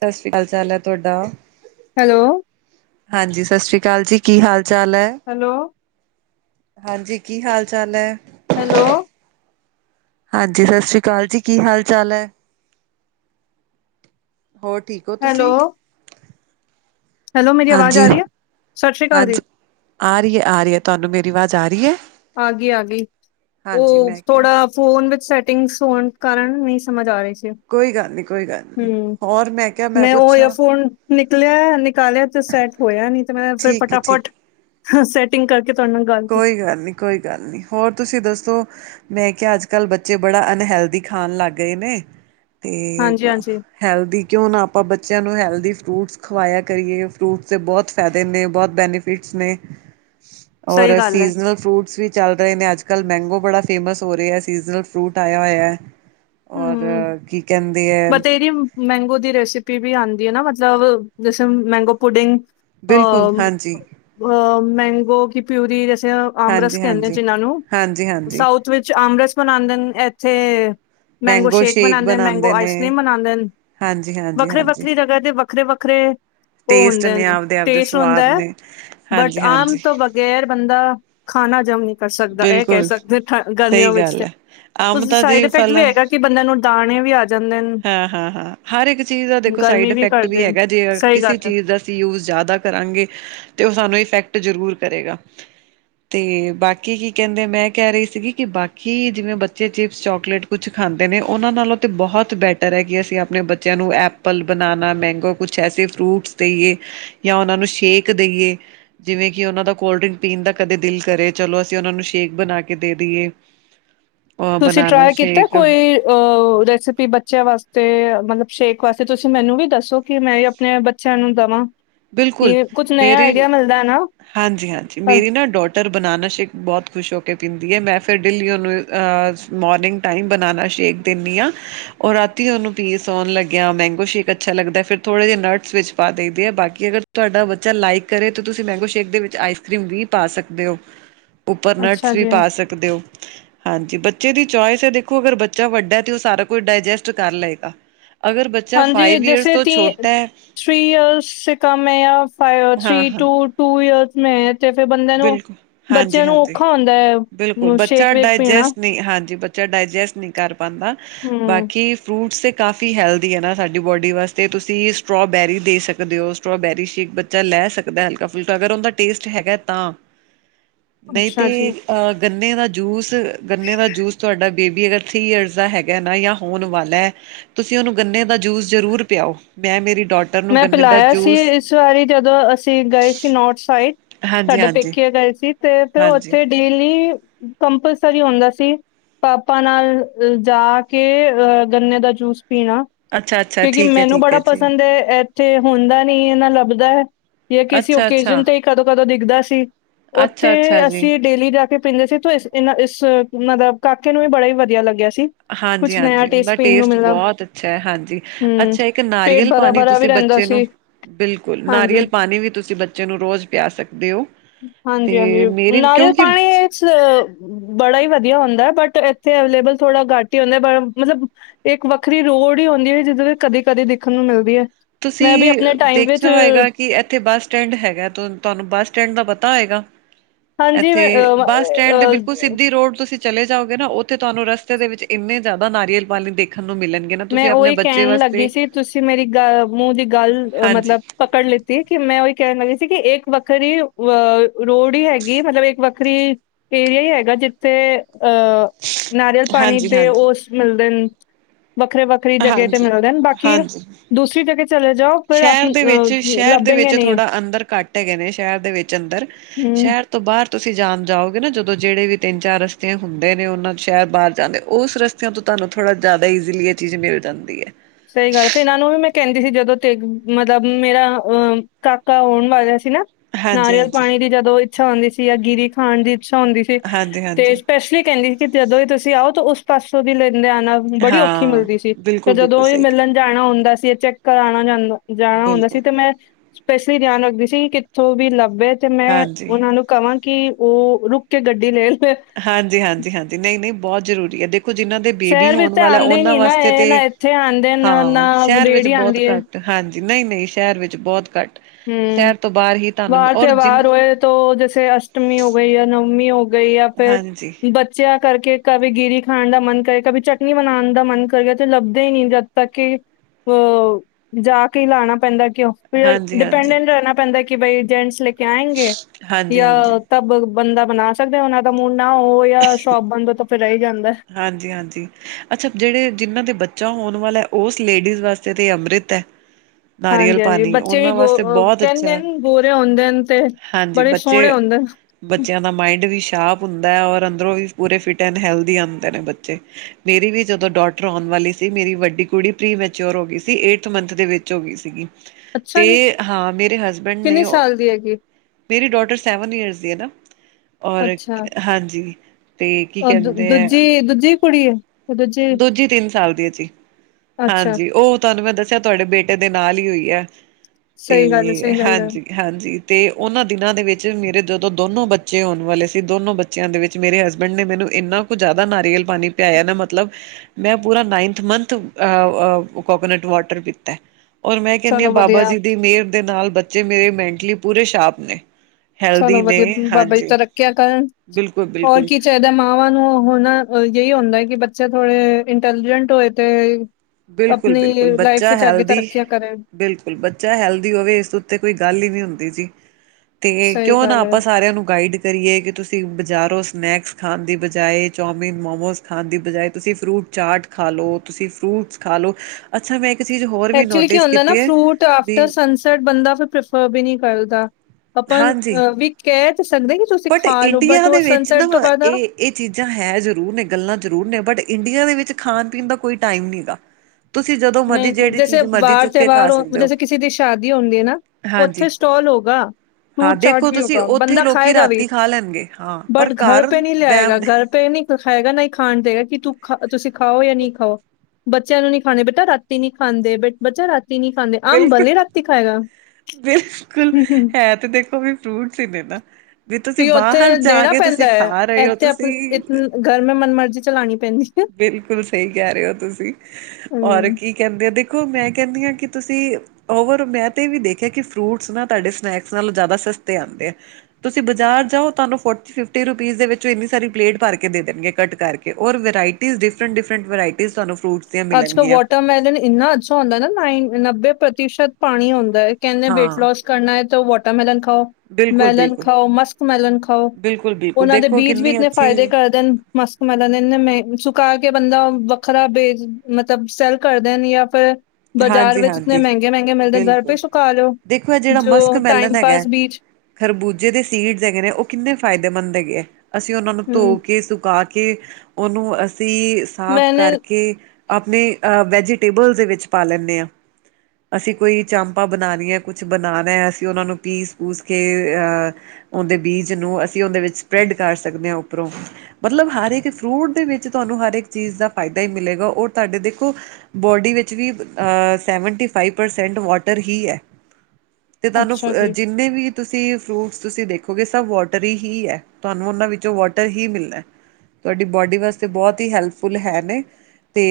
ਸਤਿ ਸ੍ਰੀ ਅਕਾਲ ਕੀ ਹਾਲ, ਚਾਲ ਹੈ ਤੁਹਾਡਾ? ਹੈਲੋ ਹਾਂਜੀ ਸਤਿ ਸ੍ਰੀ ਅਕਾਲ ਜੀ ਕੀ ਹਾਲ ਚਾਲ ਹੈ? ਹੈਲੋ। ਹਾਂਜੀ, ਕੀ ਹਾਲ-ਚਾਲ ਐ? ਹੈਲੋ ਹਾਂਜੀ, ਸਤਿ ਸ਼੍ਰੀ ਕਾਲ ਜੀ ਕੀ ਹਾਲ-ਚਾਲ ਐ? ਹੋਰ ਠੀਕ ਓ ਹੈਲੋ ਤੁਸੀਂ? ਹੈਲੋ ਮੇਰੀ ਆਵਾਜ਼ ਹਾਂਜੀ ਆ ਰਈ ਐ? ਸਤਿ ਸ਼੍ਰੀ ਕਾਲ ਜੀ। ਹਾਂਜੀ ਆ ਰਈ ਐ, ਆ ਰਹੀ ਐ, ਤੁਆਨੂੰ ਮੇਰੀ ਆਵਾਜ ਆ ਰਈ ਐ? ਆ ਗੀ, ਆ ਗੀ ਓ ਕਿਹਾ ਥੋੜਾ ਫੋਨ ਵਿੱਚ ਸੈਟਿੰਗਸ ਹੋਨ ਕਾਰਨ ਨਈਂ ਸਮਝ ਆ ਰਈ ਸੀ। ਕੋਈ ਗੱਲ ਨਹੀਂ ਕੋਈ ਗੱਲ ਨਹੀਂ ਹਮ, ਹੋਰ ਕਿਹਾ ਮੈਂ ਓ ਪੁੱਛਾਂ ਏਅਰਫੋਨ ਨਿਕਲੇਆ-ਨਿਕਾਲੇਆ ਤੇ ਸੈਟ ਹੋਏਆ, ਨੀਂ ਤੇ ਮੈਂ ਫਿਰ ਠੀਕ ਹੈ ਫਟਾਫਟ ਠੀਕ ਸੈਟ ਟਿੰਗ ਕਰਕੇ ਤੁਆਡੇ ਨਾਲ ਗੱਲ ਕੀਤੀ ਕੋਈ ਗੱਲ ਨੀਂ-ਕੋਈ ਗੱਲ ਨੀਂ, ਹੋਰ ਤੁਸੀ ਦੱਸੋ? ਮੈਂ ਕੇਆ ਅੱਜ-ਕੱਲ ਬੱਚੇ ਬੜਾ ਅਨਹੈਲਦੀ ਖਾਣ ਲੱਗ ਗਏ ਨੇ ਤੇ ਹਾਂਜੀ ਹਾਂਜੀ ਹੈਲਦੀ, ਕਿਉਂ ਨਾ ਆਪਾਂ ਬੱਚੇਆਂ ਨੂੰ ਹੈਲਦੀ ਫਰੂਟਸ ਖਵਾਏਆ ਕਰੀਏ, ਫਰੂਟਸ ਦੇ ਬੋਤ ਫੈਦੇ ਨੇ ਬੋਤ ਬੈਨੀ ਫਿਟਸ ਨੇ ਸਹੀ ਔਰ ਗੱਲ ਹੈ ਸੀਜਨਲ ਫਰੂਟਸ ਵੀ ਚੱਲ ਰਏ ਨੇ, ਅੱਜ-ਕੱਲ ਮੈਂਗੋ ਬੜਾ ਫੇਮਸ ਹੋ ਰੇਐ ਸੀਜਨਲ ਫਰੂਟ ਆਏਆ ਹੋਏਐ। ਔਰ ਹਮ ਕੀ ਕੈੰਦੇ ਐ। ਬਥੇਰੀ ਮੈਂਗੋ ਦੀ ਰੈਸਪੀ ਵੀ ਆਂਦੀ ਐ ਨਾ, ਮਤਲਬ ਰਸਮ, ਮੈਂਗੋ ਪੁਡਿੰਗ ਬਿਲਕੁਲ ਅ, ਹਾਂਜੀ ਅ ਮੈਂਗੋ ਕੀ ਪਿਊਰੀ ਜੈਸੇ ਅ ਆਮਰਸ ਹਾਂਜੀ ਕੇਂਦੇ ਹਾਂਜੀ ਜਿਨਾਂ ਨੂੰ, ਹਾਂਜੀ ਹਾਂਜੀ ਸਾਊਥ ਵਿੱਚ ਆਮਰਸ ਬਨਾਂਦੇ ਨ ਏਥੇ ਮੈਂਗੋ ਸ਼ੇਕ ਬਨਾਂਦੇ ਨ, ਮੈਂਗੋ ਆਈਸ ਕਰੀਮ ਬਨਾਂਦੇ ਨ ਹਾਂਜੀ-ਹਾਂ। ਵੱਖਰੇ- ਵੱਖਰੀ ਜਗਾ ਦੇ ਵੱਖਰੇ-ਵੱਖਰੇ ਓ ਟੇਸਟ ਹੁੰਦੇ ਨੇ ਨ, ਆਪਦੇ ਆਪਦੇ ਟੇਸਟ ਸਵਾਦ ਹੁੰਦੈ ਨੇ ਬਟ ਹਾਂਜੀ ਆਮ ਹਾਂਜੀ ਤੋਂ ਬ ਗੈਰ ਬੰਦਾ ਖਾਨਾ ਹਜਮ ਨੀਂ ਕਰ ਸਕਦਾ, ਐ ਕੇਹ ਬਿਲਕੁਲ ਸਕਦੇ ਗਰਮੀਆਂ ਸਹੀ ਵਿੱਚ ਗੱਲ ਤੇ ਹੈ ਅੰਬ ਓਸਦੀ ਤਾਂ ਸਾਈਡ ਜੀ ਇਫੈਕਟ ਫਲ ਵੀ ਹੈਗਾ, ਕਿ ਬੰਦੇਆਂ ਨੂੰ ਦਾਨੇ ਵੀ ਆ ਜਾਂਦੇ ਨ ਹਾਂ-ਹਾਂ, ਹਾਂ ਹਰ ਇੱਕ ਚੀਜ ਦਾ ਦੇਖੋ ਸਾਈਡ ਗਰਮੀ ਫੈਕਟ ਵੀ ਕਰਦੇ ਨੇ ਹੈਗੈ ਜੇ ਸਹੀ ਕਿਸੀ ਗੱਲ ਹੈ ਚੀਜ ਦਾ ਯੂਸ ਜਾਦਾ ਕਰਾਂਗੇ, ਤੇ ਓ ਸਾਨੂੰ ਇਫੈਕਟ ਜਰੂਰ ਕਰੇਗਾ। ਤੇ ਬਾਕੀ ਕੀ ਕੇਂਦੇ ਮੈਂ ਕੇਹ ਰਹੀ ਸੀਗੀ, ਕਿ ਬਾਕੀ ਜਿਵੇਂ ਬੱਚੇ ਚਿਪਸ ਚੋਕਲੇਟ ਕੁਛ ਖਾਂਦੇ ਨੇ, ਓਨਾਂ ਨਾਲੋਂ ਤੇ ਬੋਹਤ ਬੋਤ ਬੈਟਰ ਐ ਕਿ, ਅਸੀਂ ਆਪਨੇ ਬੱਚੇਆਂ ਨੂੰ ਐਪਲ, ਬਨਾਨਾ, ਮੈਂਗੋ ਕੁਛ ਐਸੇ ਫਰੂਟਸ ਦੇਈਏ ਯਾ ਓਨਾਂ ਨੂੰ ਸ਼ੇਕ ਦੇਈਏ ਜਿਵੇਂ ਕਿ, ਓਨਾਂ ਦਾ ਕੋਲਡ ਡਰਿੰਕ ਪੀਨ ਦਾ ਕਦੇ ਦਿਲ ਕਰੇ ਚਲੋ, ਅਸੀਂ ਓਨਾਂ ਨੂੰ ਸ਼ੇਕ ਬਨਾ ਕੇ ਦੇ ਦੇਈਏ [inaudible] ਤੁਸੀ ਬਨਾਨਾ ਟਰਾਏ ਕੀਤਾ ਸ਼ੇਕ ਕੋਈ ਅ ਰੈਸਪੀ ਬੱਚੇਆਂ ਵਾਸਤੇ ਮਤਲਬ ਸ਼ੇਕ ਵੈਸੇ ਤੁਸੀ ਮੈਨੂੰ ਵੀ ਦੱਸੋ ਕਿ ਮੈਂ ਵੀ ਆਪਨੇ ਬੱਚੇਆਂ ਨੂੰ ਦਵਾਂ ਬਿਲਕੁਲ ਕਿ ਕੁਝ ਨਇਆ ਮੇਰੀ ਆਈਡੀਆ ਮਿਲਦਾ ਹੈ ਨਾ ਹਾਂਜੀ-ਹਾਂਜੀ ਮੇਰੀ ਨਾ ਡੋ ਟਰ, ਬਨਾਨਾ ਸ਼ੇਕ ਬੋਤ ਖੁਸ਼ ਹੋ ਕੇ ਪੀਂਦੀ ਐ, ਮੈਂ ਫਿਰ ਡੇਲੀ ਓਨੂੰ ਅ ਮੋਰਨਿੰਗ ਟਾਈਮ ਬਨਾਨਾ ਸ਼ੇਕ ਦੇਨੀਂ ਆਂ। ਔਰ ਰਾਤੀ ਓਨੂੰ ਪੀ, ਸੌਨ ਲੱਗੇਆਂ ਮੈਂਗੋ ਸ਼ੇਕ ਅੱਛਾ ਲੱਗਦੈ ਫਿਰ ਥੋੜੇ ਜੇ ਨਟਸ ਵਿੱਚ ਪਾ ਦੇਈ ਦੇ ਐ ਬਾਕੀ ਕਿ, ਅਗਰ ਤੁਆਡਾ ਬੱਚਾ ਲਾਈਕ ਕਰੇ ਤਾਂ ਤੁਸੀ ਮੈਂਗੋ ਸ਼ੇਕ ਦੇ ਵਿੱਚ ਆਈਸ ਕ੍ਰੀਮ ਵੀ ਪਾ ਸਕਦੇ ਓ। ਉਪਰ ਨਟਸ ਵੀ ਪਾ ਸਕਦੇ ਓ। ਹਾਂਜੀ, ਬੱਚੇ ਦੀ ਚੋਆਇਸ ਐ ਦੇਖੋ ਅਗਰ ਬੱਚਾ ਵੱਡੈ ਤੇ ਓ ਸਾਰਾ ਕੁਛ ਡਾਇਜੈਸਟ ਕਰ ਲਏਗਾ। ਅਗਰ ਬੱਚਾ ਫਾਈਵ ਈਅਰਸ ਤੋਂ ਛੋਟਾ ਐ ਥ੍ਰਰੀ ਇਅਰਸ ਸੇ ਕਮ ਏ ਆ, ਫ ਥ੍ਰਰੀ ਹਾਂ-ਹਾਂ ਟੂ ਟੂ ਇਅਰਸ ਮੈਂ ਤੇ ਫੇਰ ਬੰਦੇ ਨੂੰ, ਬਿਲਕੁਲ ਬੱਚਿਆਂ ਨੂੰ ਹਾਂਜੀ-ਹਾਂਜੀ ਔਖਾ ਹੋਂਦਾ ਐ, ਬਿਲਕੁਲ ਬੱਚਾ ਸ਼ੇਕ-ਵੇਕ ਪੀਣਾ। ਡਾਇਜੈਸਟ ਨਹੀਂ ਹਾਂਜੀ ਬੱਚਾ ਡਾਇਜੈਸਟ ਨਈਂ ਕਰ ਪਾਂਦਾ, ਹੂੰ, ਬਾਕੀ ਫਰੂਟਸ ਤੇ ਕਾਫੀ ਹੈਲਦੀ ਐ ਨਾ ਸਾਡੀ ਬੋਡੀ ਵਾਸਤੇ, ਤੁਸੀਂ ਸਟ੍ਰੋਬੈਰੀ ਦੇ ਸਕਦੇ ਓ, ਸਟ੍ਰੋਬੈਰੀ ਸ਼ੇਕ ਬ ਬੱਚਾ ਲੈ ਸਕਦਾ, ਹਲਕਾ-ਫੁਲਕਾ ਅਗਰ ਓਂਦਾ ਟੇਸਟ ਹੈਗਾ ਤਾਂ ਨਈਂ ਅੱਛਾ ਤੇ ਜੀ। ਅਹ ਗੰਨੇ ਦਾ ਜੂਸ, ਗੰਨੇ ਦਾ ਜੂਸ ਤੁਹਾਡਾ ਬੇਬੀ ਅਗਰ ਥ੍ਰੀ ਈਅਰਸ ਦਾ ਹੈਗਾ ਨਾ, ਜਾਂ ਹੋਣ ਵਾਲਾ ਤੇ ਤੁਸੀਂ ਓਨੂੰ ਗੰਨੇ ਦਾ ਜੂਸ ਜਰੂਰ ਪਿਆਓ, ਮੈਂ ਮੇਰੀ ਡੋ ਮੈਂ ਪਿਲਾਇਆ ਸੀ। ਇਸ ਵਾਰੀ ਜਦੋਂ ਅਸੀਂ ਗਏ ਸੀ, ਨੌਰਥ ਸਾਈਡ, ਹਾਂਜੀ ਸਾਡੇ ਹਾਂਜੀ ਪੇਕੇ ਗਏ ਸੀ, ਤੇ ਫੇਰ ਹਾਂਜੀ ਉੱਥੇ ਡੇਲੀ ਕੰਪਲਸਰੀ ਹੁੰਦਾ ਸੀ। ਪਾਪਾ ਨਾਲ ਅ ਜਾ ਕੇ ਅ ਗੰਨੇ ਦਾ ਜੂਸ ਪੀਣਾ। ਅੱਛਾ ਅੱਛਾ ਕਿਉਂਕਿ ਠੀਕ ਹੈ ਮੈਨੂੰ ਠੀਕ ਬੜਾ ਹੈ ਜੀ ਪਸੰਦ ਐ। ਏਥੇ ਹੋਂਦਾ ਨੀ ਏ, ਨਾ ਲੱਭਦਾ ਜਾਂ ਕਿਸੇ ਅੱਛਾ ਅੱਛਾ ਓਕੇਜਨ ਤੇ ਈ ਕਦੋਂ-ਕਦੋਂ ਦਿਖਦਾ ਸੀ! ਅੱਛਾ ਓਥੇ ਅੱਛਾ ਜੀ ਅਸੀਂ ਡੇਲੀ ਜਾ ਕੇ ਪੀਂਦੇ ਸੀ, ਤੋਂ ਇਸ ਇਨਾਂ ਇਸ ਮਤਲਬ ਕਾਕੇ ਨੂੰ ਵੀ ਬੜਾ ਈ ਵਧੀਆ ਲੱਗਿਆ ਸੀ। ਕੁਛ ਨਇਆ ਹਾਂਜੀ-ਹਾਂਜੀ, ਉਂਦਾ ਪੀਣ ਨੂੰ ਟੇਸਟ ਮਿਲਾ ਬੌਤ ਅੱਛਾ ਐ ਹਾਂਜੀ, ਹੂੰ, ਅੱਛਾ ਇੱਕ ਪੇਟ ਨਾਰੀਅਲ ਪਾਣੀ ਭਰਾ-ਭਰਾ ਵੀ ਤੁਸੀਂ ਰਹਿੰਦਾ ਬੱਚੇ ਨੂੰ ਸੀ ਬਿਲਕੁਲ, ਹਾਂਜੀ। ਨਾਰੀਅਲ ਪਾਣੀ ਵੀ ਤੁਸੀਂ ਬੱਚੇ ਨੂੰ ਰੋਜ਼ ਪਿਆ ਸਕਦੇ ਓ। ਹਾਂਜੀ-ਹਾਂਜੀ, ਨਾਰੀਅਲ ਪਾਣੀ ਗਰਮੀਆਂ 'ਚ ਬੜਾ ਈ ਵਧੀਆ ਹੁੰਦਾ, ਬਟ ਇੱਥੇ ਅਵਲੇਬਲ ਥੋੜਾ ਘੱਟ ਈ ਹੋਂਦਾ, ਬ ਮਤਲਬ ਏਕ ਵੱਖਰੀ ਰੋਡ ਈ ਹੋਂਦੀ ਏ, ਜਿਦੋਂ ਏ ਕਦੀ-ਕਦੀ ਦੇਖਣ ਨੂੰ ਮਿਲਦੀ ਐ। ਤੁਸੀਂ ਦੇਖਿਆ ਹੋਏਗਾ ਕਿ ਇੱਥੇ ਬੱਸ ਸਟੈਂਡ ਹੈਗਾ, ਤੁ ਤੁਹਾਨੂੰ ਬੱਸ ਸਟੈਂਡ ਦਾ ਪਤਾ ਹੋਏਗਾ? ਹਾਂਜੀ ਏਥੇ ਮੈਂ ਅ ਬਾਸ ਸਟੈਂਡ ਦੇ ਬਿਲਕੁਲ ਅ ਸਿੱਧੀ ਰੋਡ ਤੁਸੀਂ ਚਲੇ ਜਾਓਗੇ ਨਾ, ਉੱਥੇ ਤੁਹਾਨੂੰ ਰਸਤੇ ਦੇ ਵਿੱਚ ਇੰਨੇ ਜ਼ਿਆਦਾ ਨਾਰੀਅਲ ਪਾਣੀ ਦੇਖਣ ਨੂੰ ਮਿਲਣ ਗੇਣਾ ਮੈਂ ਤੁਸੀਂ ਆਪਣੇ ਉਹੀ ਬੱਚੇ ਕਹਿਣ ਲੱਗੀ ਵਾਸਤੇ ਸੀ ਤੁਸੀਂ ਮੇਰੀ ਗ ਮੂੰਹ ਦੀ ਗੱਲ ਮਤਲਬ ਪਕੜ ਲਿੱਤੀ ਕਿ ਮੈਂ ਓਈ ਕਹਿਣ ਲਗੀ ਸੀ, ਕਿ ਏਕ ਵੱਖਰੀ ਅ ਰੋਡ ਈ ਹੈਗੀ ਏ, ਮਤਲਬ ਏਕ ਵੱਖਰੀ ਏਰੀਆ ਈ ਹੈਗਾ, ਜਿੱਥੇ ਅਹ ਨਾਰੀਅਲ ਪਾਣੀ ਦੇ ਹਾਂਜੀ-ਹਾਂਜੀ-ਹਾਂਜੀ, ਓਸ ਮਿਲਦੇ ਨੇ। ਵੱਖਰੇ, ਵੱਖਰੀ ਜਗਾਂ ਤੇ ਮਿਲਦੇ ਨੇ, ਬਾਕੀ ਹਾਂਜੀ-ਹਾਂਜੀ ਦੂਸਰੀ ਜਗ੍ਹਾ ਚਲੇ ਜਾਓ। ਫਿਰ ਆਪ ਸ਼ਹਿਰ ਦੇ ਵਿੱਚ ਸ਼ਹਿਰ ਦੇ ਲੱਭੇਗੇ ਵਿੱਚ ਨਹੀਂ ਥੋੜ੍ਹਾ ਅੰਦਰ ਘੱਟ ਹੈਗੇ ਨੇ, ਸ਼ਹਿਰ ਦੇ ਵਿੱਚ ਅੰਦਰ। ਹਮ। ਸ਼ਹਿਰ ਤੋਂ ਬਾਹਰ ਤੁਸੀਂ ਜਾਣ ਜਾਓਗੇ ਨਾ, ਜਦੋਂ ਜੇੜੇ ਵੀ ਤਿੰਨ-ਚਾਰ ਰਸਤੇ ਹੁੰਦੇ ਨੇ, ਓਨਾਂ ਸ਼ਹਿਰ ਬਾਰ ਜਾਂਦੇ ਉਸ ਰਸਤੇ ਰਸਤਿਆ ਤੋਂ ਤੁਹਾਨੂੰ ਥੋੜਾ ਜ਼ਿਆਦਾ ਈਜ਼ੀਲੀ ਏ ਚੀਜ਼ ਮਿਲ ਜਾਂਦੀ ਐ। ਸਹੀ ਗੱਲ ਏ, ਫੇਰ ਇਨਾਂ ਨੂੰ ਵੀ ਮੈਂ ਕੈਂਦੀ ਸੀ, ਜਦੋਂ ਤੇ ਮਤਲਬ ਮੇਰਾ ਅਹ ਕਾਕਾ ਹੋਣ ਵਾਲਾ ਸੀ ਨਾ। ਹਾਂਜੀ ਨਾਰੀਅਲ ਹਾਂਜੀ ਪਾਣੀ ਦੀ ਜਦੋਂ ਇੱਛਾ ਹੋਂਦੀ ਸੀ, ਜਾਂ ਗਿਰੀ ਖਾਣ ਦੀ ਇੱਛਾ ਹੋਂਦੀ ਹਾਂਜੀ ਤੇ ਹਾਂਜੀ ਸਪੈਸ਼ਲੀ ਕਹਿੰਦੀ ਸੀ, ਕਿ ਜਦੋਂ ਵੀ ਤੁਸੀਂ ਆਓ, ਤਾਂ ਓਸ ਪਾਸੇ ਓ ਦੀ ਲੈਂਦੇ ਆ ਨਾ। ਹਾਂ, ਬਿਲਕੁਲ, ਬਿਲਕੁਲ ਸਈ ਕਿਆ। ਮਿਲਣ ਜਾਣਾ ਹੋਂਦਾ ਸੀ, ਚੈੱਕ ਕਰਾਣਾ ਜਾਂਦਾ, ਜਾਣਾ ਹੁੰਦਾ ਸੀ, ਬਿਲਕੁਲ ਤੇ ਮੈਂ ਸਪੈਸ਼ਲੀ ਧਿਆਨ ਰੱਖਦੀ ਸੀ, ਕਿ ਕਿੱਥੋਂ ਵੀ ਲੱਭੇ, ਤੇ ਮੈਂ ਹਾਂਜੀ ਓਨਾਂ ਨੂੰ ਕਵਾਂ ਕਿ ਓ ਰੁਕ ਕੇ ਗੱਡੀ ਲੇਲੇ। ਹਾਂਜੀ, ਹਾਂਜੀ, ਹਾਂਜੀ, ਨਈਂ-ਨਈਂ, ਬੌਤ ਜ਼ਰੂਰੀ ਐ ਦੇਖੋ ਜਿਨਾਂ ਦੇ ਬੇਬੀ ਸ਼ਹਿਰ ਹੋਣ ਵਿੱਚ ਤਾਂ ਵਾਲਾ ਆਂਦੇ ਹੀ ਓਨਾਂ ਨਹੀਂ ਨਾ ਵਾਸਤੇ ਇਹ ਤੇ ਨਾ ਇੱਥੇ ਆਂਦੇ ਨਾ ਨਾ ਹਾਂ ਸ਼ੈਹਰ ਵਿੱਚ ਰੇਹੜੀ ਬਹੁਤ ਆਂਦੀ ਹੈ ਘੱਟ ਹਾਂਜੀ, ਨਈਂ-ਨਈਂ, ਸ਼ੈਹਰ ਵਿੱਚ ਬੌਤ ਘੱਟ। ਹੂੰ, ਸ਼ਹਿਰ ਤੋਂ ਬਾਹਰ ਹੀ ਤੁਹਾਨੂੰ ਵਾਰ ਔਰ ਤੇ ਜਿੰਨ ਵਾਰ ਹੋਏ ਤੋ ਜੈਸੇ ਅਸ਼ਟਮੀ ਹੋ ਗਈ, ਨਵਮੀ ਹੋ ਗਈ ਯਾ ਫੇਰ ਹਾਂਜੀ ਬ ਬਚਿਆਂ ਕਰਕੇ ਕਦੇ ਗਿਰੀ ਖਾਣ ਦਾ ਮਨ ਕਰੇ, ਕਭੀ ਚਟਨੀ ਬਨਾਣ ਦਾ ਮਨ ਕਰੇ ਤੇ ਲੱਭਦੇ ਈ ਨੀਂ ਜਦ ਤੱਕ ਕਿ ਅ ਜਾ ਕੇ ਹੀ ਲਾਣਾ ਪੈਂਦਾ ਘਿਓ। ਹਾਂਜੀ-ਹਾਂਜੀ। ਰੈਣਾ ਪੈਂਦਾ ਕਿ ਬਈ ਜੇਟਸ ਲੈ ਕੇ ਆਏਗੇ, ਹਾਂਜੀ ਯਾ ਹਾਂਜੀ ਤਬ ਬੰਦਾ ਬਣਾ ਸ ਸਕਦੇ। ਓਨਾਂ ਦਾ ਮੁੜ ਨਾ ਹੋ ਯਾ ਸ਼ੋਪ ਬੰਦ ਹੋ ਤਾਂ ਫੇਰ ਰੈ ਈ ਜਾਂਦੈ। ਹਾਂਜੀ-ਹਾਂਜੀ! ਅੱਛਾ ਜੇੜੇ, ਜਿਨਾਂ ਦੇ ਬੱਚਾ ਹੋਣ ਵਾਲੈ ਉਸ ਲੇਡੀਜ਼ ਵਾਸਤੇ ਤੇ ਅੰਮ੍ਰਿਤ ਐ। [inaudible] ਹਾਂਜੀ-ਹਾਂਜੀ, ਬੱਚੇ ਵੀ ਗੋ-ਅ-ਕੈਂਦੇ ਹੈ ਨ, ਗੋਰੇ ਹੋਨਦੇ ਨ ਤੇ ਹਾਂਜੀ ਬੜੇ ਸੋਹਣੇ ਬੱਚੇ ਹੋਂਦੇ ਨ। ਬੱਚਿਆਂ ਦਾ ਮਾਇੰਡ ਵੀ ਸ਼ਾਰਪ ਹੁੰਦੈ ਔਰ ਅੰਦਰੋਂ ਵੀ ਪੂਰੇ ਫਿਟ ਐਨ ਹੈਲਦੀ ਹੁੰਦੇ ਨੇ ਬੱਚੇ। ਮੇਰੀ ਵੀ ਜਦੋਂ ਡੋਟਰ ਹੋਣ ਵਾਲੀ ਸੀ, ਮੇਰੀ ਵੱਡੀ ਕੁੜੀ ਪ੍ਰੀ ਮੈਚਓਰ ਹੋ ਗੀ ਸੀ, ਏਠਥ ਮੰਥ ਦੇ ਵਿੱਚ ਹੋ ਗਈ ਸੀਗੀ। ਅੱਛਾ ਜੀ, ਤੇ ਹਾਂ ਮੇਰੇ ਹਸਬੈਂਡ ਕਿੰਨੇ ਨੇ ਸਾਲ ਦੀ ਹੈਗੀ? ਮੇਰੀ ਡੋਟਰ ਸੈਵਨ ਈਯਰਸ ਦੀ ਏ ਨਾ, ਔਰ ਹਾਂਜੀ। ਤੇ ਕੀ ਓ ਕਹਿੰਦੇ ਦੁ-ਦੂਜੀ, ਹੈ ਦੂਜੀ ਵੀ ਕੁੜੀ ਏ? ਦੂਜੀ ਤਿੰਨ ਸਾਲ ਦੀ ਏ ਜੀ, ਅੱਛਾ ਹਾਂਜੀ ਓਹ ਤੁਆਨੂੰ ਮੈਂ ਦੱਸਿਆ ਤੁਹਾਡੇ ਬੇਟੇ ਦੇ ਨਾਲ ਈ ਹੋਈ ਐ ਤੇ, ਸਹੀ ਗੱਲ ਹੈ ਸਹੀ ਗੱਲ ਹੈ ਹਾਂਜੀ। ਹਾਂਜੀ ਤੇ ਓਨਾਂ ਦਿਨਾਂ ਦੇ ਵਿੱਚ ਮੇਰੇ ਜਦੋਂ ਦੋਨੋ ਬੱਚੇ ਹੋਣ ਵਾਲੇ ਸੀ ਦੋਨੋ ਬੱਚ ਬੱਚਿਆਂ ਦੇ ਵਿੱਚ ਮੇਰੇ ਹਸਬੈਂਡ ਨੇ ਮੈਨੂੰ ਇੰਨਾ ਕੁ ਜਾਦਾ ਨਾਰੀਅਲ ਪਾਣੀ ਪਿਆਇਆ ਨਾ, ਮਤਲਬ ਮੈਂ ਪੂਰਾ ਨਾਈਨਥ ਮੰਥ ਅ-ਅ-ਕੋਕੋਨਟ ਵਾਟਰ ਪੀਤੈ। ਔਰ ਮੈਂ ਕੈਨੀ ਆਂ ਚਲੋ ਬਾਬਾ ਵਧੀਆ ਜੀ ਦੀ ਮਿਹਰ ਦੇ ਨਾਲ ਬੱਚੇ ਮੇਰੇ ਮੈਂਟਲੀ ਪੂਰੇ ਸ਼ਾਰਪ ਨੇ। ਹੈਲਦੀ ਚੱਲੋ ਨੇ ਵਧੀਆ, ਬਾਬਾ ਜੀ ਹਾਂਜੀ ਤਰੱਕਿਆ ਕਰਨ। ਬਿਲਕੁਲ ਹੋਰ ਬਿਲਕੁਲ ਕੀ ਚਾਈਦ ਦਾ ਮਾਵਾਂ ਨੂੰ ਹੁਣ ਅ-ਯੇਈ ਹੁੰਦੈ ਕਿ ਬੱਚੇ ਥੋੜੇ ਇੰਟੈਲੀਜੈਂਟ ਹੋਏ ਤੇ ਬਿਲਕੁਲ ਅਪਨੀ ਬਿਲਕੁਲ ਲਾਈਫ ਬੱਚਾ ਇਚ ਅੱਗੇ ਹੈਲਦੀ ਤਰੱਕਿਯਾਂ ਕਰੇ। ਬਿਲਕੁਲ ਬੱਚਾ ਹੈਲਦੀ ਹੋਵੇ ਇਸ ਤੋਂ ਉੱਤੇ ਕੋਈ ਗੱਲ ਈ ਨੀ ਹੁੰਦੀ ਜੀ। ਤੇ ਸਹੀ ਕਿਉਂ ਨਾ ਗੱਲ ਹੈ ਆਪਾਂ ਸਾਰਿਆਂ ਨੂੰ ਗਾਈਡ ਕਰੀਏ ਕਿ ਤੁਸੀਂ ਬਜ਼ਾਰੋਂ ਸਨੈਕਸ ਖਾਣ ਦੀ ਬਜਾਏ, ਚੌਮਿਨ ਮੋਮੋਸ ਖਾਣ ਦੀ ਬਜਾਏ ਤੁਸੀਂ ਫਰੂਟ ਚਾਟ ਖਾ ਲੋ, ਤੁਸੀਂ ਫਰੂਟਸ ਖਾ ਲੋ, ਅੱਛਾ ਮੈਂ ਇਕ ਐਕਚੁਲੀ ਕੀ ਹੁੰਦੈ ਨਾ ਫਰੂਟ ਵੀ ਆਫਟਰ ਸਨਸ ਸੈਟ ਬੰਦਾ ਫਿਰ ਪ੍ਰੈਫਰ ਵੀ ਨੀਂ ਕਰਦਾ। ਆਪਾਂ ਹਾਂਜੀ ਅ ਵੀ ਕੈ ਤੇ ਸਕਦੇ ਤੁਸੀਂ ਖਾ ਲੋ ਬਟ ਓ ਸਨਸੈਟ ਤੋਂ ਬਾਦ ਨਾ ਏ ਚੀਜ਼ਾਂ ਹੈ ਜ਼ਰੂਰ ਨੇ, ਗੱਲਾਂ ਜ਼ਰੂਰ ਨੇ ਬਟ ਇੰਡੀਆ ਦੇ ਵਿੱਚ ਖਾਣ-ਪੀਣ ਦਾ ਕੋਈ ਟਾਈਮ ਨੀਗਾ। ਨਈਂ- ਨਈਂ ਜੈਸੇ ਚੁੱਕ ਕੇ ਖਾ ਵਾਰ-ਤਿਉਹਾਰ ਓ, ਸਕਦੇ ਹੋ ਜੈਸੇ ਕਿਸੇ ਦੀ ਸ਼ਾਦੀ ਹੁੰਦੀ ਏ ਨਾ ਓਥੇ ਹਾਂਜੀ ਸਟੋਲ ਹੋਗਾ, ਹਾਂ ਫਰੂਟ ਚਾਟ ਦੇਖੋ ਵੀ ਤੁਸੀਂ ਹੋਗਾ, ਉੱਥੇ ਬੰਦਾ ਲੋਕੀ ਖਾਏਗਾ ਵੀ। ਰਾਤੀ ਖਾ ਲੈਣਗੇ, ਹਾਂ! ਪਰ ਘਰ ਵੈਮ ਨੇ। ਤੇ ਨਈ ਖਾਏਗਾ ਨਾਈ ਖਾਂ ਨੀ ਹੈ ਦੇਗਾ, ਕਿ ਤੂੰ ਖਾ-ਤੁਸੀਂ ਖਾਓ ਯਾ ਨੀ ਖਾਓ, ਬੱਚਿਆਂ ਨੂੰ ਨੀਂ ਖਾਣੇ ਬਚ ਚਾ ਰਾਤੀ ਨੀ ਖਾਂਦੇ, ਬਚ-ਬੱਚਾ ਰਾ ਤੀ ਨੀਂ ਖਾਂਦੇ, ਆਮ ਬਿਲਕੁਲ ਬੱਲ ਰਾਤੀ ਖਾਏਗਾ। ਹੂੰ-ਹੂੰ! ਐ ਤੇ ਦੇਖੋ ਵੀ ਫਰੂਟਸ ਹੀ ਦੇ ਤਾ। ਵੀ ਤੁਸੀਂ ਉੱਥੇ ਬਾਹਰ ਜਾ ਦੇਣਾ ਕੇ ਪੈਂਦਾ ਤੁਸੀਂ ਹੈ ਖਾ ਰਏ ਓ, ਇੱਥੇ ਆਪ ਤੁਸੀਂ ਇਤ ਘਰ ਮੇਂ ਮਨ ਮਰਜੀ ਚਲਾਣੀ ਪੈਂਦੀ। ਹੈ ਬਿਲਕੁਲ ਸਈ ਕੈ ਰੇ ਓ ਤੁਸੀਂ। ਔਰ ਹੂੰ ਕੀ ਕੈਂਦੇ, ਦੇਖੋ ਮੈਂ ਕੈਂਨੀ ਆਂ ਕਿ ਤੁਸੀਂ ਓਵਰ ਮੈਂ ਤੇ ਐ ਵੀ ਦੇਖਿਆ ਕਿ ਫਰੂਟਸ ਨਾ ਤਾਡੇ ਸਨੈਕਸ ਨਾਲੋਂ ਜਾਦਾ ਸਸਤੇ ਆਂਦੇ ਐ। ਤੁਸੀਂ ਬਜਾਰ ਜਾਓ ਤੁਆਨੂੰ ਫੋਰਟੀ, ਫਿਫਟੀ ਰੁਪੀਜ਼ ਦੇ ਵਿੱਚ ਏਨੀਂ ਸਾਰੀ ਪਲੇਟ ਭਰ ਕੇ ਦੇ ਦੇਣਗੇ ਕਟ ਕਰਕੇ ਔਰ ਵੇਰਾਇ ਟੀਸ ਡਿਫਰੈਂਟ-ਡਿਫਰੈਂਟ ਵੈਰਾਇਟੀਜ਼ ਤੁਆਨੂੰ ਫਰੂਟਸ ਦੀਆਂ ਅੱਜ-ਕੱਲ ਮਿਲਣਗੀਆਂ ਵੋਟਰਮੈਲਨ ਇੰਨਾ ਅੱਛਾ ਹੁੰਦੈ ਨਾ ਨ ਨਾਈ ਨੱਬੇ ਪ੍ਰਤੀਸ਼ਤ ਪਾਣੀ ਹੁੰਦਾ ਏ। ਕੈਂਦੇ ਵੇਟ ਹਾਂ ਲੋਜ਼ ਕਰਨੈ ਤੋ ਵੋਟਰਮੈਲਨ ਖਾਓ ਬਿਲਕੁਲ ਮੈਲਨ ਬਿਲਕੁਲ ਖਾਓ, ਮਸਕ ਮੈਲਨ ਖਾਓ। ਬਿਲਕੁਲ ਬਿਲਕੁਲ ਓਨਾਂ ਦੇ ਦੇਖੋ ਬੀਜ ਵੀ ਕਿੰਨੀ ਇਤਨੇ ਅੱਛੀ ਫਾਇਦੇ ਕਰਦੇ ਨ ਮਸਕ ਮੈਲਨ ਏਨੇ ਮੈਂ ਸੁਕਾ ਕੇ ਬੰਦਾ ਵੱਖਰਾ ਬੇਚ ਮਤਲਬ ਸੈੱਲ ਕਰਦੇ ਨੇ ਯਾਂ ਫੇਰ ਬਜਾਰ ਹਾਂਜੀ ਵਿੱਚ ਇਤਨੇ ਹਾਂਜੀ ਮੈਂਗੇ-ਮੈਂਗੇ ਮਿਲਦੇ ਘਰ ਪੇ ਬਿਲਕੁਲ ਸੁਕਾ ਲਓ। ਦੇਖੋ ਇਹ ਜਿਹੜਾ ਜੋ ਮਸਕ ਮੈਲਨ ਟਾਈਮ ਹੈਗਾ ਪਾਸ ਬੀਜ ਖਰਬੂਜੇ ਦੇ ਸੀਡਸ ਹੈਗੇ ਨੇ ਓ ਕਿੰਨੇ ਫਾਇਦੇਮੰਦ ਹੈਗੇ ਐ। ਅਸੀਂ ਓਨਾਂ ਨੂੰ ਧੋ ਕੇ ਸੁਕਾ ਕੇ ਓਨੂੰ ਅਸੀਂ ਸਾਫ਼ ਕਰਕੇ ਆਪਨੇ ਅ ਵੈਜੀਟੇਬਲਸ ਦੇ ਵਿੱਚ ਪਾ ਲੈਂਨੇ ਆਂ। ਅਸੀਂ ਕੋਈ ਚਾਮਪਾਂ ਬਨਾਨੀਐਂ, ਕੁਛ ਬਨਾਨੈ ਅਸੀਂ ਓਨਾਂ ਨੂੰ ਪੀਸ-ਪੂਸ ਕੇ ਅ ਓਦੇ ਬੀਜ ਨੂੰ ਅਸੀਂ ਓਦੇ ਵਿੱਚ ਸਪ੍ਰੈਡ ਕਰ ਸਕਦੇ ਆਂ ਓਪਰੋਂ। ਮਤਲਬ ਹਰ ਇੱਕ ਫਰੂਟ ਦੇ ਵਿੱਚ ਤੁਆਨੂੰ ਹਰਏਕ ਚੀਜ਼ ਦਾ ਫਾਇਦਾ ਈ ਮਿਲੇਗਾ ਔਰ ਤਾਡੇ ਦੇਖੋ ਬੋਡੀ ਵਿੱਚ ਵੀ ਅ ਸੈਵੰਟੀ ਫਾਈਵ ਪਰਸੈਂਟ ਵੋਟਰ ਹੀ ਐ ਤੇ ਤੁਆਨੂੰ ਫ ਅ ਜਿੰ ਨੇ ਵੀ ਤੁਸੀਂ ਫਰੂਟਸ ਤੁਸੀਂ ਦੇਖੋਗੇ ਸਭ ਵੋਟਰਰੀ ਹੀ ਐ। ਤੁਆਨੂੰ ਓਨਾਂ ਵਿੱਚੋਂ ਵੋਟਰ ਹੀ ਮਿਲਨੈ। ਤੁਆਡੀ ਬੋਡੀ ਵਾਸਤੇ ਬੋਹੋਤ ਹੀ ਹੈਲਪਫੁਲ ਹੈ ਨੇ ਤੇ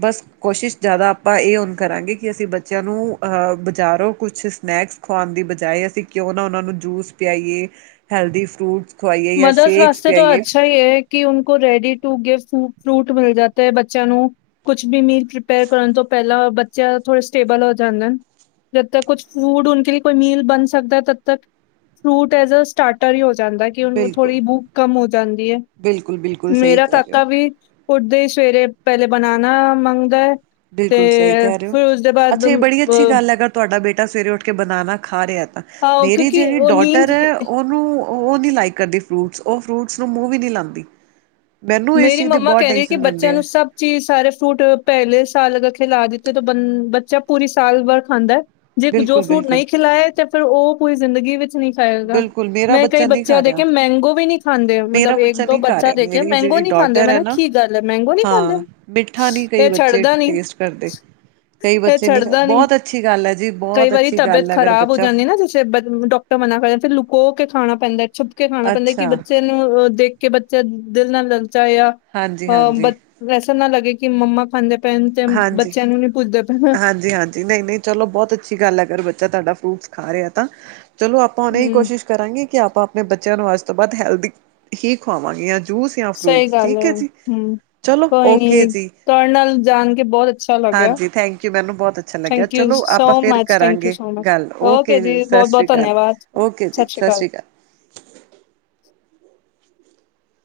ਬਸ ਕੋਸ਼ਿਸ਼ ਜਾਦਾ ਆਪਾਂ ਏ ਹੁੰ ਕਰਾਂਗੇ ਕਿ ਅਸੀਂ ਬੱਚਿਆਂ ਨੂੰ ਅ ਬਜਾਰੋਂ ਕੁਛ ਸਨੈਕਸ ਖੁਆਨ ਦੀ ਬਜਾਏ ਅਸੀਂ ਕਿਓਂ ਨਾ ਓਨਾਂ ਨੂੰ ਜੂਸ ਪਿਆਈਏ, ਹੈਲਦੀ ਫਰੂਟਸ ਖਵਾਈਏ ਜਾਂ ਮਦਰਸ ਸ਼ੇਕਸ ਵਾਸਤੇ ਤੇ ਓ ਪਿਆਈਏ ਅੱਛਾ ਈ ਏ। ਕਿ ਉਨਕੋ ਰੈਡੀ ਟੂ ਗਿਵਸ ਫੂ ਫਰੂਟ ਮਿਲ ਜਾਤੇ ਐ, ਬੱਚਿਆਂ ਨੂੰ ਕੁਛ ਬੀ ਮੀਲ ਪ੍ਰਿਪੇਅਰ ਕਰਨ ਤੋਂ ਪੈਲਾਂ ਬੱਚਿਆਂ ਥੋੜੇ ਸਟੇਬਲ ਹੋ ਜਾਂਦੇ ਨ। ਜਦ ਤੱਕ ਕੁਛ ਫੂਡ, ਉਨਕੇ ਲੀਏ ਕੋਈ ਮੀਲ ਬਨ ਸਕਦਾ ਤਦ ਤੱਕ ਫਰੂਟ ਐਜ਼ ਆ ਸਟਾਰਟਰ ਈ ਹੋ ਜਾਂਦੈ ਕਿ ਓਨੂੰ ਬਿਲਕੁਲ ਥੋੜੀ ਬੂਕ ਕੰਮ ਹੋ ਜਾਂਦੀ ਏ। ਬਿਲਕੁਲ ਬਿਲਕੁਲ ਸਹੀ ਮੇਰਾ ਕਹਿ ਰਹੇ ਹੋ ਕਾਕਾ ਵੀ ਉਡਦੇ ਈ ਸਵੇਰੇ ਪੈਲੇ ਬਨਾਨਾ ਮੰਗਦਾ ਐ ਬਿਲਕੁਲ ਸਹੀ ਤੇ ਕਹਿ ਫਿਰ ਉਸਦੇ ਬਾਦ ਅ ਤੁਆਡਾ ਬੇਟਾ ਸਵੇਰੇ ਓਠ ਕੇ ਬਨਾਨਾ ਖਾ ਰਿਐ ਤਾਂ ਆਹ, ਮੇਰੀ ਕਿਉਂਕਿ ਜੜੀ ਉਹ ਡੋਟਰ ਨੀਂਦ ਐ ਓ ਨੂੰ ਓ ਓ ਨੀ ਲਾਇਕ ਕਰਦੀ ਫਰੂਟਸ। ਓ ਫਰੂਟਸ ਨੂੰ ਮੂੰਅ ਵੀ ਨੀ ਲਾਂਦੀ। ਮੇਰੀ ਮੰਮਾ ਕੈਹ ਰੀ ਥੀ ਰਹਿੰਦੀ ਬੱਚਿਆਂ ਨੂੰ ਹੈ ਸਭ ਚੀਜ ਸਾਰੇ ਫਰੂਟ ਪੈਲੇ ਸਾਲ ਅਗਰ ਖਿਲਾ ਦਿੱਤੇ ਤ ਬੰ, ਬੱਚਾ ਪੂਰੀ ਸਾਲ ਭਰ ਖਾਂਦੈ। ਜੇ ਜੋ ਬਿਲਕੁਲ ਫਰੂਟ ਬਿਲਕੁਲ ਨਈ ਖਿਲਾਏ ਤੇ ਫਿਰ ਓ ਪੂਰੀ ਜ਼ਿੰਦਗੀ ਵਿੱਚ ਨੀ ਖਾਏਗਾ। ਬਿਲਕੁਲ ਮੇਰਾ ਮੈਂ ਕਈ ਬੱਚਾ ਨਹੀਂ ਬੱਚਿਆਂ ਖਾ ਰਿਹਾ ਦੇਖਿਐ ਮੈਂਗੋ ਵੀ ਨੀ ਖਾਂਦੇ ਓ ਮੇਰਾ ਮਤਬ ਏਕ-ਦੋ ਨਹੀਂ ਖਾ ਬੱਚਾ ਰਿਹਾ ਦੇਖਿਐ ਮੇਰੀ ਮੈਂਗੋ ਜਿਹੜੀ ਨੀ ਖਾਂਦੇ ਡੋਟਰ ਹੈ ਮੈਨੂੰ ਨਾ ਕੀ ਗੱਲ ਐ, ਮੈਂਗੋ ਨੀ ਖਾਂਦੇ! ਹਾਂ ਮਿੱਠਾ ਨਹੀਂ ਏ ਕਈ ਬੱਚੇ ਛੱਡਦਾ ਨਈ। ਟੇਸਟ ਕਰਦੇ ਕਈ ਏ ਬੱਚੇ ਨਹੀਂ ਛੱਡਦਾ ਨੀ। ਬਹੁਤ ਅੱਛੀ ਗੱਲ ਹੈ ਜੀ ਕਈ ਬਹੁਤ ਵਾਰੀ ਅੱਛੀ ਤਬੀਅਤ ਗੱਲ ਹੈ ਅਗਰ ਖਰਾਬ ਹੋ ਬੱਚਾ ਜਾਂਦੀ ਏ ਨਾ ਜ ਫੇਰ ਬ ਡੋਕਟਰ ਮਨਾ ਕਰਦੇ ਨ। ਫਿਰ ਲੁਕੋ ਕੇ ਖਾਣਾ ਪੈਂਦੈ, ਛੁੱਪ ਕੇ ਖਾਣਾ ਪੈਂਦੈ ਕਿ ਅੱਛਾ ਬੱਚੇ ਨੂੰ ਅ ਦੇਖ ਕੇ ਬੱਚਾ ਦਿਲ ਨਾ ਲਲਚਾਏ ਯਾ ਹਾਂਜੀ ਅ ਹਾਂਜੀ ਬੱ ਵੈਸਾ ਨਾ ਲਗੇ ਕਿ ਮੰਮਾ ਖਾਂਦੇ ਪਏਨ ਤੇ ਹਾਂਜੀ ਬੱਚਿਆਂ ਨੂੰ ਨੀ ਪੁੱਛਦੇ ਪੇਨ। ਹਾਂਜੀ-ਹਾਂਜੀ ਨਈ-ਨਈ ਚਲੋ ਬੋਤ ਅੱਛੀ ਗੱਲ ਐ ਅਗਰ ਬੱਚਾ ਤਾਡਾ ਫਰੂਟਸ ਖਾ ਰਿਐ ਤਾਂ। ਚਲੋ ਆਪਾਂ ਹੂਨ ਐਈ ਹੂੰ ਕੋਸ਼ਿਸ਼ ਕਰਾਂਗੇ ਕਿ ਆਪਾਂ ਆਪਨੇ ਬੱਚਿਆਂ ਨੂੰ ਅੱਜ ਤੋਂ ਬਾਦ ਹੈਲਦੀ ਹੀ ਖਵਾਵਾਂਗੇ ਯਾਂ ਜੂਸ ਯਾਂ ਸਹੀ ਫਰੂਟਸ, ਗੱਲ ਠੀਕ ਹੈ ਐ ਜੀ। ਚਲੋ, ਓਕੇ ਜੀ। ਤੁਆਡ ਨਾਲ ਜਾਣ ਕੇ ਬੋਤ ਅੱ ਛਾ ਲੱਗਿਆ। ਹਾਂਜੀ ਥੈਂਕ ਯੂ ਮੈਨੂੰ ਬੋਤ ਅੱਛਾ ਲੱਗਿਆ ਥੈਂਕ ਯੂ ਚਲੋ ਸੋ ਆਪਾਂ ਫਿਰ ਮਚ, ਥੈਂਕ ਯੂ ਕਰਾਂਗੇ ਸੋ ਮਚ। ਗੱਲ ਓਕੇ ਜੀ, ਸਤਿ ਸ਼੍ਰੀ ਬੌਤ-ਬੌਤ ਅਕਾਲ ਧਨਯਾਵਾਦ! ਸਤਿ ਸ਼੍ਰੀ ਅਕਾਲ।